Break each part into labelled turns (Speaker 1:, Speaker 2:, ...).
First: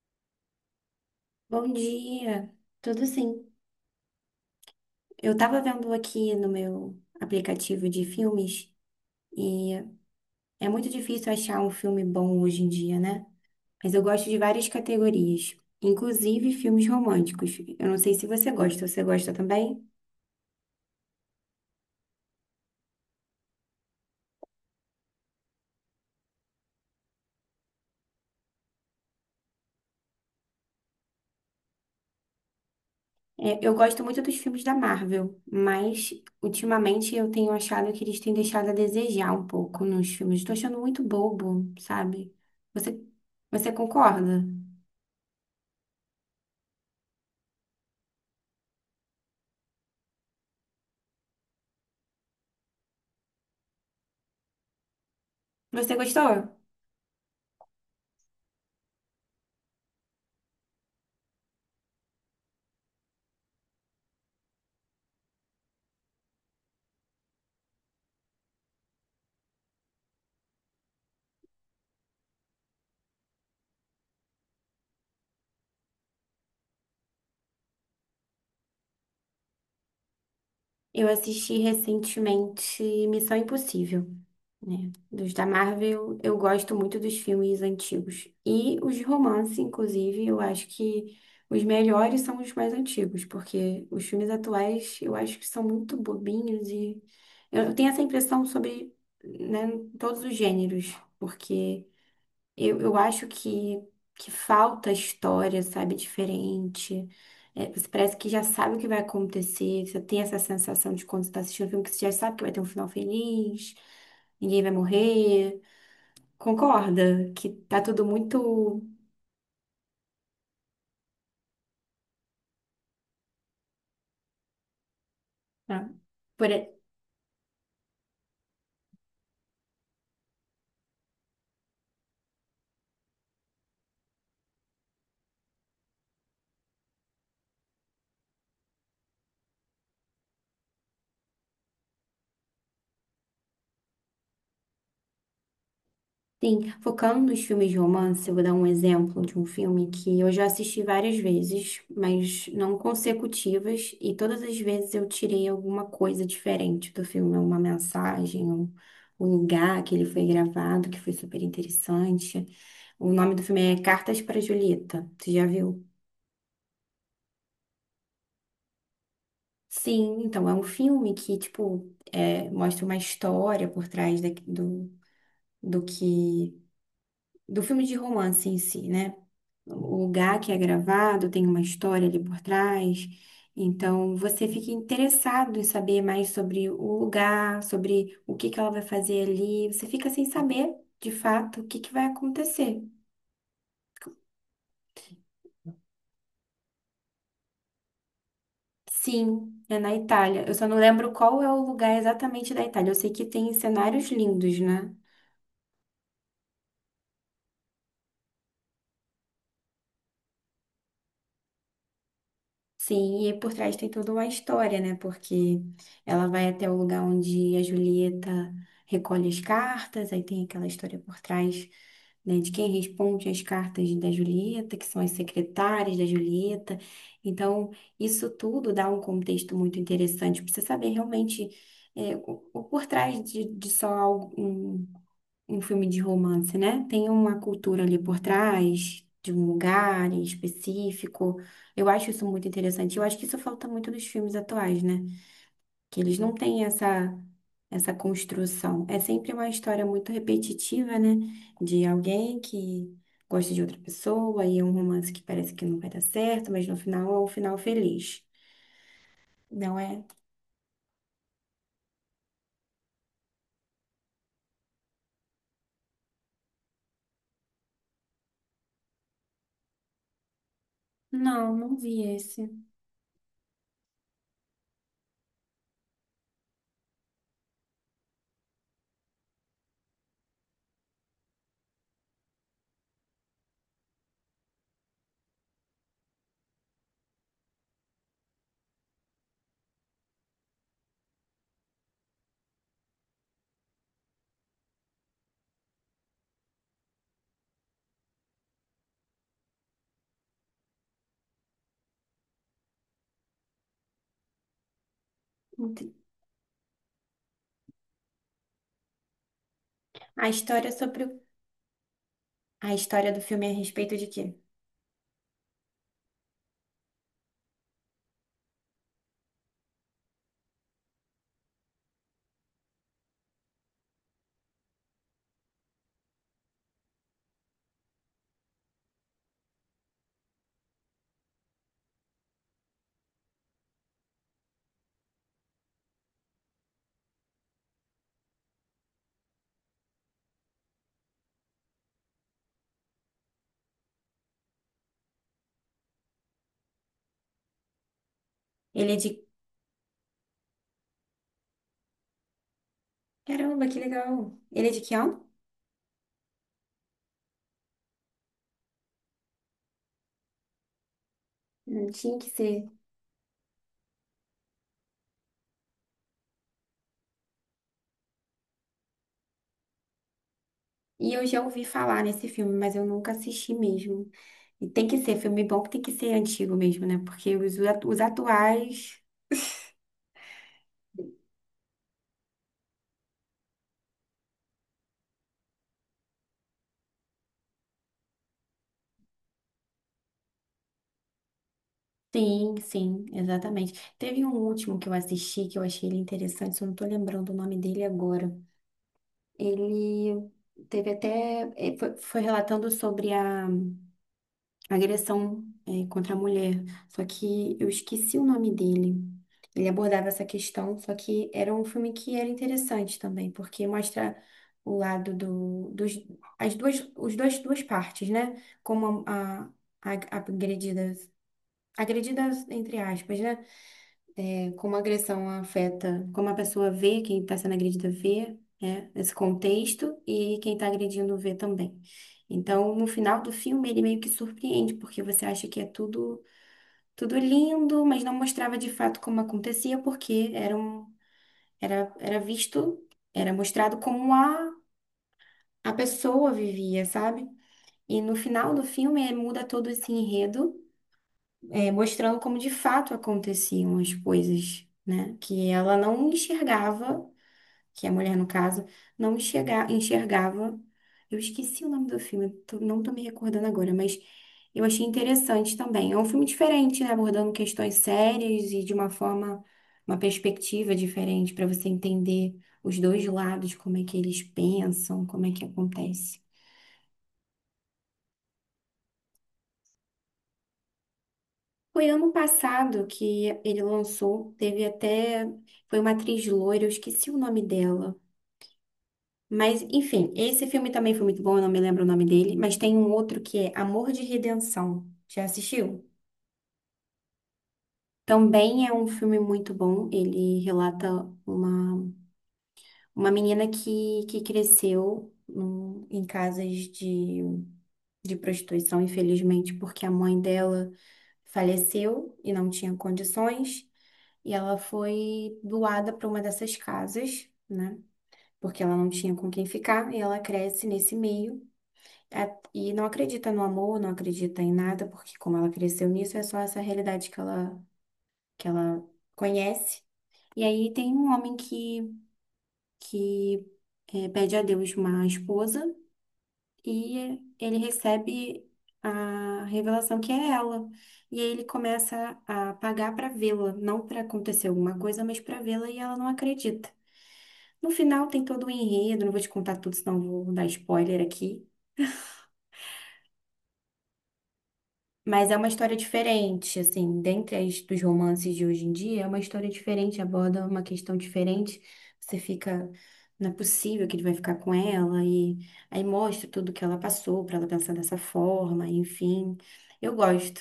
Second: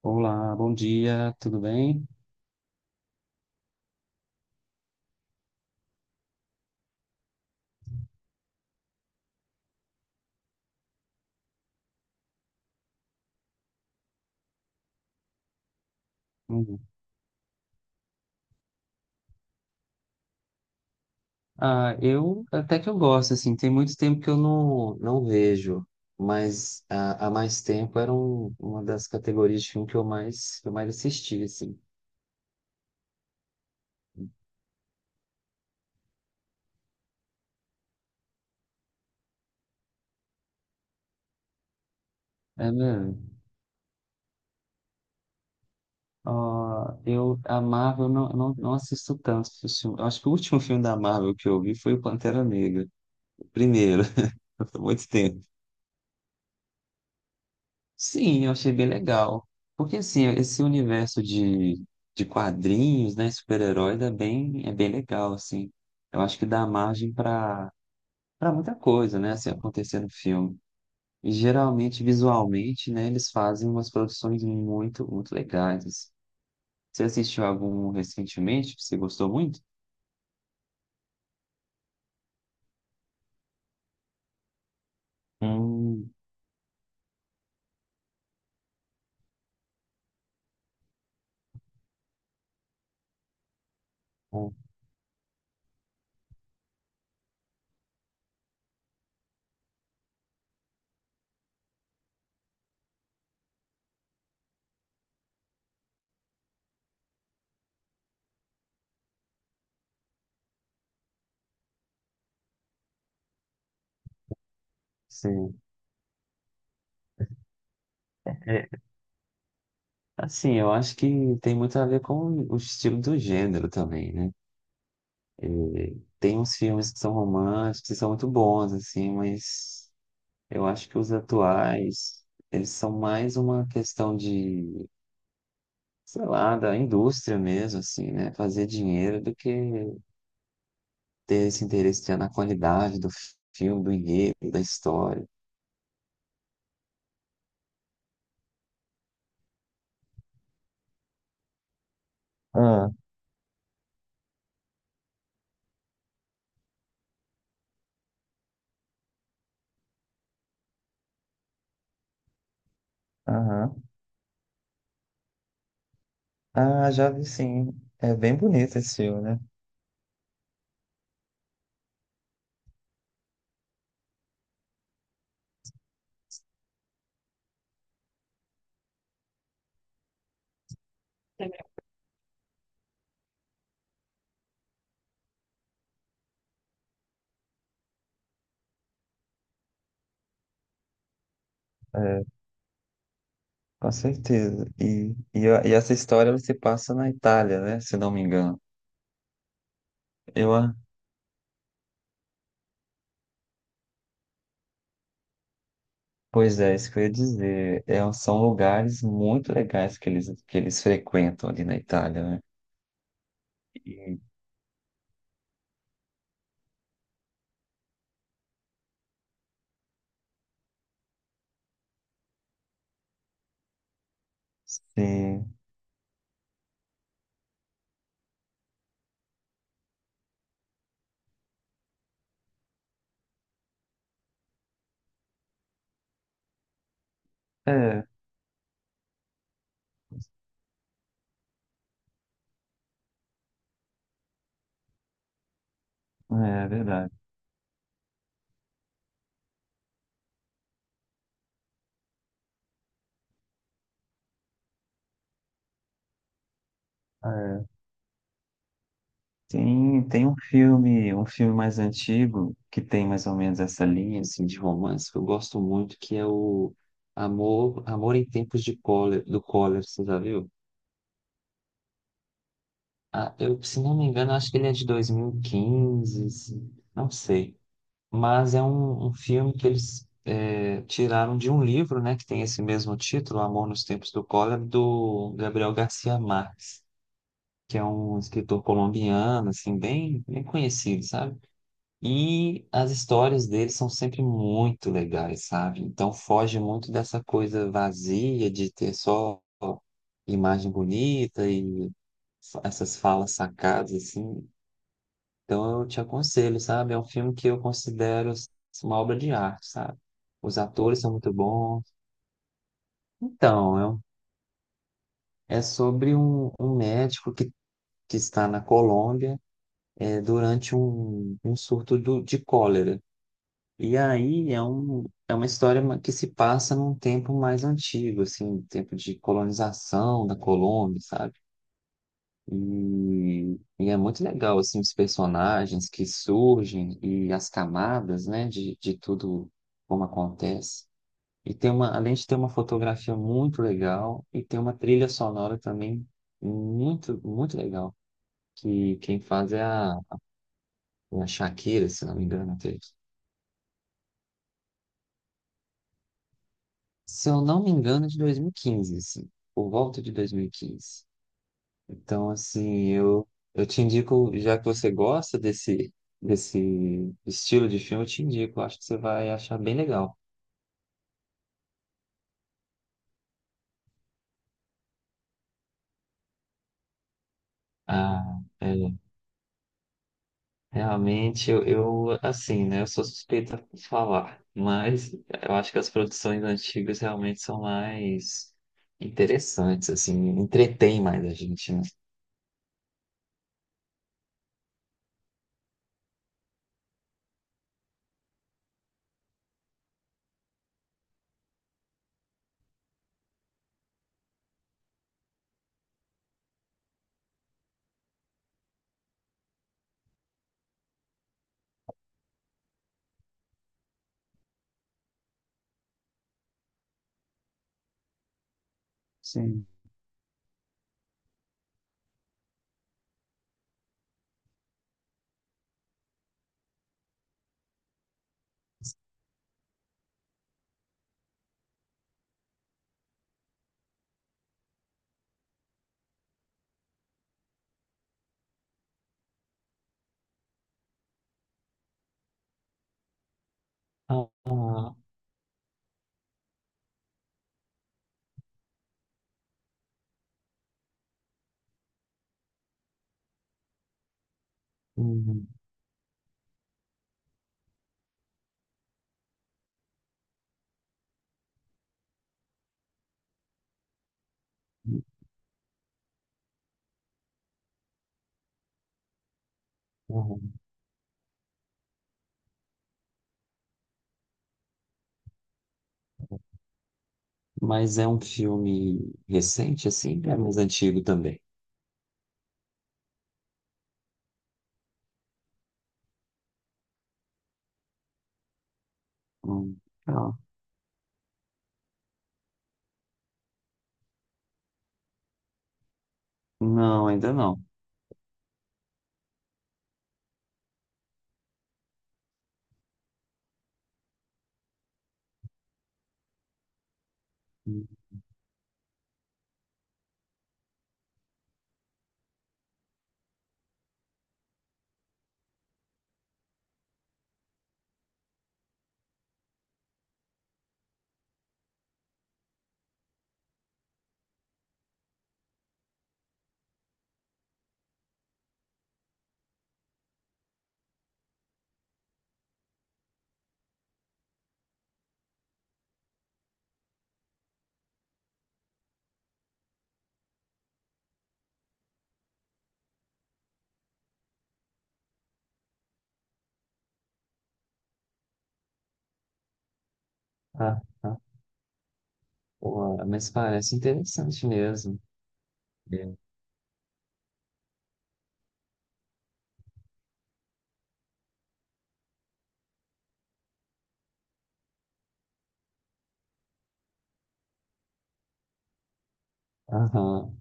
Speaker 1: Olá, bom dia, tudo
Speaker 2: Bom
Speaker 1: bem?
Speaker 2: dia, tudo sim. Eu tava vendo aqui no meu aplicativo de filmes e é muito difícil achar um filme bom hoje em dia, né? Mas eu gosto de várias categorias, inclusive
Speaker 1: Uhum.
Speaker 2: filmes românticos. Eu não sei se você gosta, você gosta também?
Speaker 1: Ah, eu até que eu gosto, assim, tem muito tempo que eu não vejo, mas ah, há mais tempo era uma das categorias de filme que eu mais assisti, assim.
Speaker 2: É, eu gosto muito dos filmes da Marvel, mas ultimamente eu tenho achado que eles têm deixado a desejar um pouco nos filmes. Estou achando muito bobo, sabe?
Speaker 1: É
Speaker 2: Você,
Speaker 1: mesmo?
Speaker 2: você concorda?
Speaker 1: Ah, eu, a Marvel, eu não assisto tanto filme. Eu acho que o último filme da Marvel que eu vi foi o Pantera Negra, o primeiro, foi muito tempo.
Speaker 2: Você gostou?
Speaker 1: Sim, eu achei bem legal. Porque assim, esse universo de quadrinhos, né, super-heróis é bem legal, assim. Eu acho que dá margem para para muita coisa, né, assim, acontecer no filme. E geralmente, visualmente, né, eles fazem umas produções muito, muito legais. Assim. Você assistiu algum recentemente que você gostou muito?
Speaker 2: Eu assisti recentemente Missão Impossível, né? Dos da
Speaker 1: Hum,
Speaker 2: Marvel, eu gosto muito dos filmes antigos. E os de romance, inclusive, eu acho que os melhores são os mais antigos, porque os filmes
Speaker 1: hum,
Speaker 2: atuais eu acho que são muito bobinhos e eu tenho essa impressão sobre, né, todos os gêneros, porque. Eu acho que falta história, sabe, diferente. É, você parece que já sabe o que vai acontecer. Você tem essa sensação de quando você está assistindo um filme que você já sabe que vai ter um final feliz, ninguém vai morrer.
Speaker 1: sim.
Speaker 2: Concorda que tá tudo
Speaker 1: É,
Speaker 2: muito.
Speaker 1: assim, eu acho que tem muito a ver com o estilo do gênero também, né?
Speaker 2: ah,
Speaker 1: E tem
Speaker 2: por-
Speaker 1: uns filmes que são românticos e são muito bons, assim, mas eu acho que os atuais, eles são mais uma questão de, sei lá, da indústria mesmo, assim, né? Fazer dinheiro do que ter esse interesse já na qualidade do filme, do enredo, da história.
Speaker 2: Sim, focando nos filmes de romance, eu vou dar um exemplo de um filme que eu já assisti várias vezes, mas não
Speaker 1: Ah,
Speaker 2: consecutivas, e todas as vezes eu tirei alguma coisa diferente do filme, uma mensagem, um lugar que ele foi gravado, que foi super interessante. O nome do filme
Speaker 1: aham.
Speaker 2: é Cartas para Julieta. Você já viu?
Speaker 1: Ah, já vi sim. É bem bonito esse filme, né?
Speaker 2: Sim, então é um filme que, tipo, é, mostra uma história por trás do do que do filme de romance em si, né? O lugar que é gravado tem uma história ali por trás, então você fica interessado em saber mais sobre o lugar, sobre o que que ela vai fazer ali, você fica sem saber, de fato, o que que vai
Speaker 1: É,
Speaker 2: acontecer.
Speaker 1: com certeza. E essa história ela se passa na Itália, né? Se não me engano.
Speaker 2: Sim, é na Itália. Eu
Speaker 1: Eu,
Speaker 2: só
Speaker 1: a-
Speaker 2: não lembro qual é o lugar exatamente da Itália. Eu sei que tem cenários lindos, né?
Speaker 1: Pois é, isso que eu ia dizer. É, um, são lugares muito legais que eles frequentam ali na Itália, né?
Speaker 2: Sim, e por trás tem toda
Speaker 1: E,
Speaker 2: uma história, né? Porque ela vai até o lugar onde a Julieta recolhe as cartas, aí tem aquela história por trás, né, de quem responde as cartas da Julieta, que são as
Speaker 1: sim,
Speaker 2: secretárias da Julieta. Então, isso tudo dá um contexto muito interessante para você saber realmente o por trás de só algo, um filme de romance, né? Tem uma
Speaker 1: é,
Speaker 2: cultura ali
Speaker 1: é
Speaker 2: por trás, de um lugar em específico. Eu acho isso muito interessante. Eu acho que isso falta muito nos filmes atuais, né? Que eles não têm
Speaker 1: é verdade.
Speaker 2: essa construção. É sempre uma história muito repetitiva, né? De alguém que gosta de outra pessoa e é um romance que parece que não vai dar certo, mas no final é um final
Speaker 1: É.
Speaker 2: feliz. Não
Speaker 1: Tem,
Speaker 2: é?
Speaker 1: tem um filme mais antigo que tem mais ou menos essa linha assim, de romance que eu gosto muito, que é o Amor, Amor em Tempos de Cólera, do Cólera, você já viu?
Speaker 2: Não, não vi esse.
Speaker 1: Ah, eu, se não me engano, acho que ele é de 2015, não sei. Mas é um, um filme que eles é, tiraram de um livro, né, que tem esse mesmo título, Amor nos Tempos do Cólera, do Gabriel Garcia Marques, que é um escritor colombiano, assim, bem, bem conhecido, sabe? E as histórias dele são sempre muito legais, sabe? Então foge muito dessa coisa vazia de ter só imagem bonita e essas falas sacadas, assim,
Speaker 2: Não
Speaker 1: então eu
Speaker 2: te-
Speaker 1: te aconselho, sabe? É um filme que eu considero assim, uma obra de arte, sabe?
Speaker 2: A
Speaker 1: Os
Speaker 2: história
Speaker 1: atores são muito bons.
Speaker 2: a história do filme é a
Speaker 1: Então, é,
Speaker 2: respeito de quê?
Speaker 1: é sobre um, um médico que está na Colômbia é, durante um, um surto de cólera. E aí é, um, é uma história que se passa num tempo mais antigo, assim, tempo de colonização da Colômbia, sabe? E é muito legal, assim, os personagens que surgem e as camadas, né, de tudo como acontece. E tem uma, além de ter uma fotografia muito legal, e tem uma trilha sonora também muito, muito legal,
Speaker 2: Ele
Speaker 1: que
Speaker 2: é
Speaker 1: quem
Speaker 2: de
Speaker 1: faz é a, é a Shakira, se não me engano, até.
Speaker 2: Caramba, que legal. Ele é de que ano?
Speaker 1: Se eu não me engano, é de 2015, assim, por volta de 2015.
Speaker 2: Não tinha que
Speaker 1: Então,
Speaker 2: ser.
Speaker 1: assim, eu te indico, já que você gosta desse, desse estilo de filme, eu te indico, eu acho que você vai achar bem legal.
Speaker 2: E eu já ouvi falar nesse filme, mas eu nunca assisti mesmo. E tem que ser filme bom que tem que ser antigo mesmo, né? Porque os
Speaker 1: Ah, é,
Speaker 2: atuais.
Speaker 1: realmente, eu, assim, né, eu sou suspeita por falar, mas eu acho que as produções antigas realmente são mais interessantes, assim, entretêm mais a gente, né?
Speaker 2: Sim, sim, exatamente. Teve um último que eu assisti que eu achei ele interessante, só não tô lembrando o nome dele agora. Ele teve até. Foi relatando sobre a agressão, é, contra a mulher. Só que eu esqueci o nome dele. Ele abordava essa questão, só que era um filme que era interessante também, porque mostra o lado dos, as duas, os dois, duas partes, né? Como
Speaker 1: Sim.
Speaker 2: a agredida, agredida entre aspas, né? Como a agressão afeta, como a pessoa vê, quem está sendo agredida vê, né, esse contexto e quem está agredindo vê também. Então, no final do filme, ele meio que surpreende, porque você acha que é tudo, tudo lindo, mas não mostrava de fato como acontecia, porque era visto, era mostrado como
Speaker 1: Ah, ah,
Speaker 2: a pessoa vivia, sabe? E no final do filme, é, muda todo esse enredo é, mostrando como de fato aconteciam as coisas, né?
Speaker 1: hum,
Speaker 2: Que ela não enxergava que é a mulher, no caso, não enxergava. Eu esqueci o nome do filme, não tô me recordando agora, mas eu achei interessante também. É um filme diferente, né? Abordando questões sérias e de uma forma, uma
Speaker 1: hum.
Speaker 2: perspectiva diferente para você entender os dois lados, como é que eles pensam, como é que acontece.
Speaker 1: Mas é um filme recente, assim, é mais antigo também.
Speaker 2: Foi ano passado que ele lançou, teve até, foi uma atriz loira, eu esqueci o nome dela. Mas,
Speaker 1: Hum.
Speaker 2: enfim, esse filme também foi muito bom, eu não me lembro o nome dele, mas tem um outro que é Amor de Redenção. Já assistiu?
Speaker 1: Não, ainda não.
Speaker 2: Também é um filme muito bom. Ele relata uma, uma menina que cresceu em casas de prostituição, infelizmente, porque a mãe dela faleceu e não tinha condições, e ela foi doada para uma dessas casas, né? Porque ela não tinha com quem ficar, e ela cresce nesse meio. É, e não acredita no amor, não acredita em nada, porque como ela cresceu nisso, é só essa realidade que ela conhece. E aí tem um homem que é, pede a Deus uma esposa e ele recebe a revelação que é ela. E aí ele começa a pagar para vê-la, não para acontecer alguma coisa, mas para vê-la e ela não acredita. No final tem todo o enredo, não vou te contar tudo, senão vou dar
Speaker 1: Ah,
Speaker 2: spoiler
Speaker 1: tá.
Speaker 2: aqui.
Speaker 1: Pô, mas parece interessante mesmo.
Speaker 2: Mas é uma história
Speaker 1: É.
Speaker 2: diferente, assim, dentre as dos romances de hoje em dia, é uma história diferente, aborda uma questão diferente. Você fica, não é possível que ele vai ficar com ela, e aí mostra tudo que ela passou para ela pensar dessa forma, enfim. Eu
Speaker 1: Aham.
Speaker 2: gosto.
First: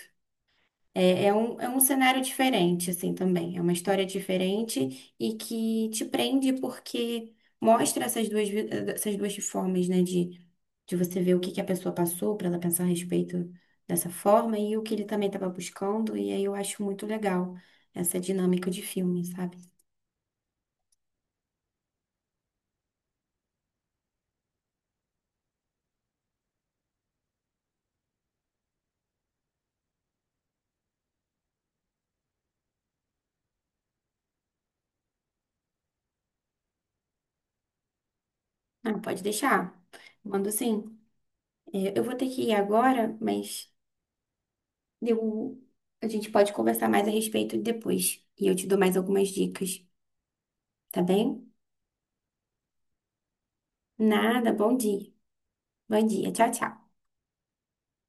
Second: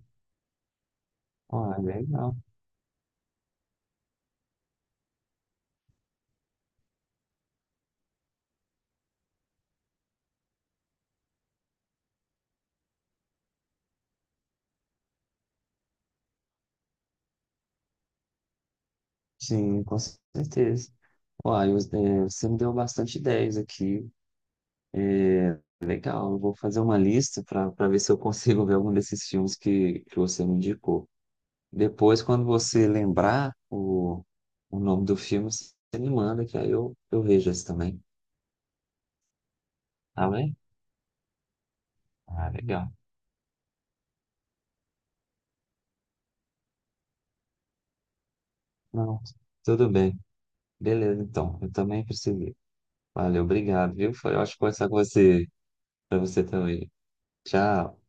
Speaker 2: É
Speaker 1: Ah,
Speaker 2: um cenário
Speaker 1: legal.
Speaker 2: diferente, assim, também. É uma história diferente e que te prende porque mostra essas duas, essas duas formas, né, de você ver o que que a pessoa passou para ela pensar a respeito dessa forma e o que ele também estava buscando. E aí eu acho muito legal essa dinâmica de filme, sabe?
Speaker 1: Sim, com certeza. Uai, é, você me deu bastante ideias aqui. É, legal, eu vou fazer uma lista para para ver se eu consigo ver algum desses filmes que você me indicou. Depois, quando você lembrar o nome do filme, você me manda, que aí eu vejo esse também.
Speaker 2: Ah, pode deixar.
Speaker 1: Tá
Speaker 2: Mando
Speaker 1: bem?
Speaker 2: sim. É, eu vou ter que
Speaker 1: Ah,
Speaker 2: ir
Speaker 1: legal.
Speaker 2: agora, mas eu, a gente pode conversar mais a respeito depois. E eu te dou mais
Speaker 1: Não,
Speaker 2: algumas dicas,
Speaker 1: tudo bem.
Speaker 2: tá
Speaker 1: Beleza,
Speaker 2: bem?
Speaker 1: então. Eu também preciso. Valeu, obrigado, viu? Foi
Speaker 2: Nada,
Speaker 1: ótimo
Speaker 2: bom
Speaker 1: conversar com
Speaker 2: dia.
Speaker 1: você.
Speaker 2: Bom
Speaker 1: Pra
Speaker 2: dia,
Speaker 1: você
Speaker 2: tchau, tchau.
Speaker 1: também. Tchau.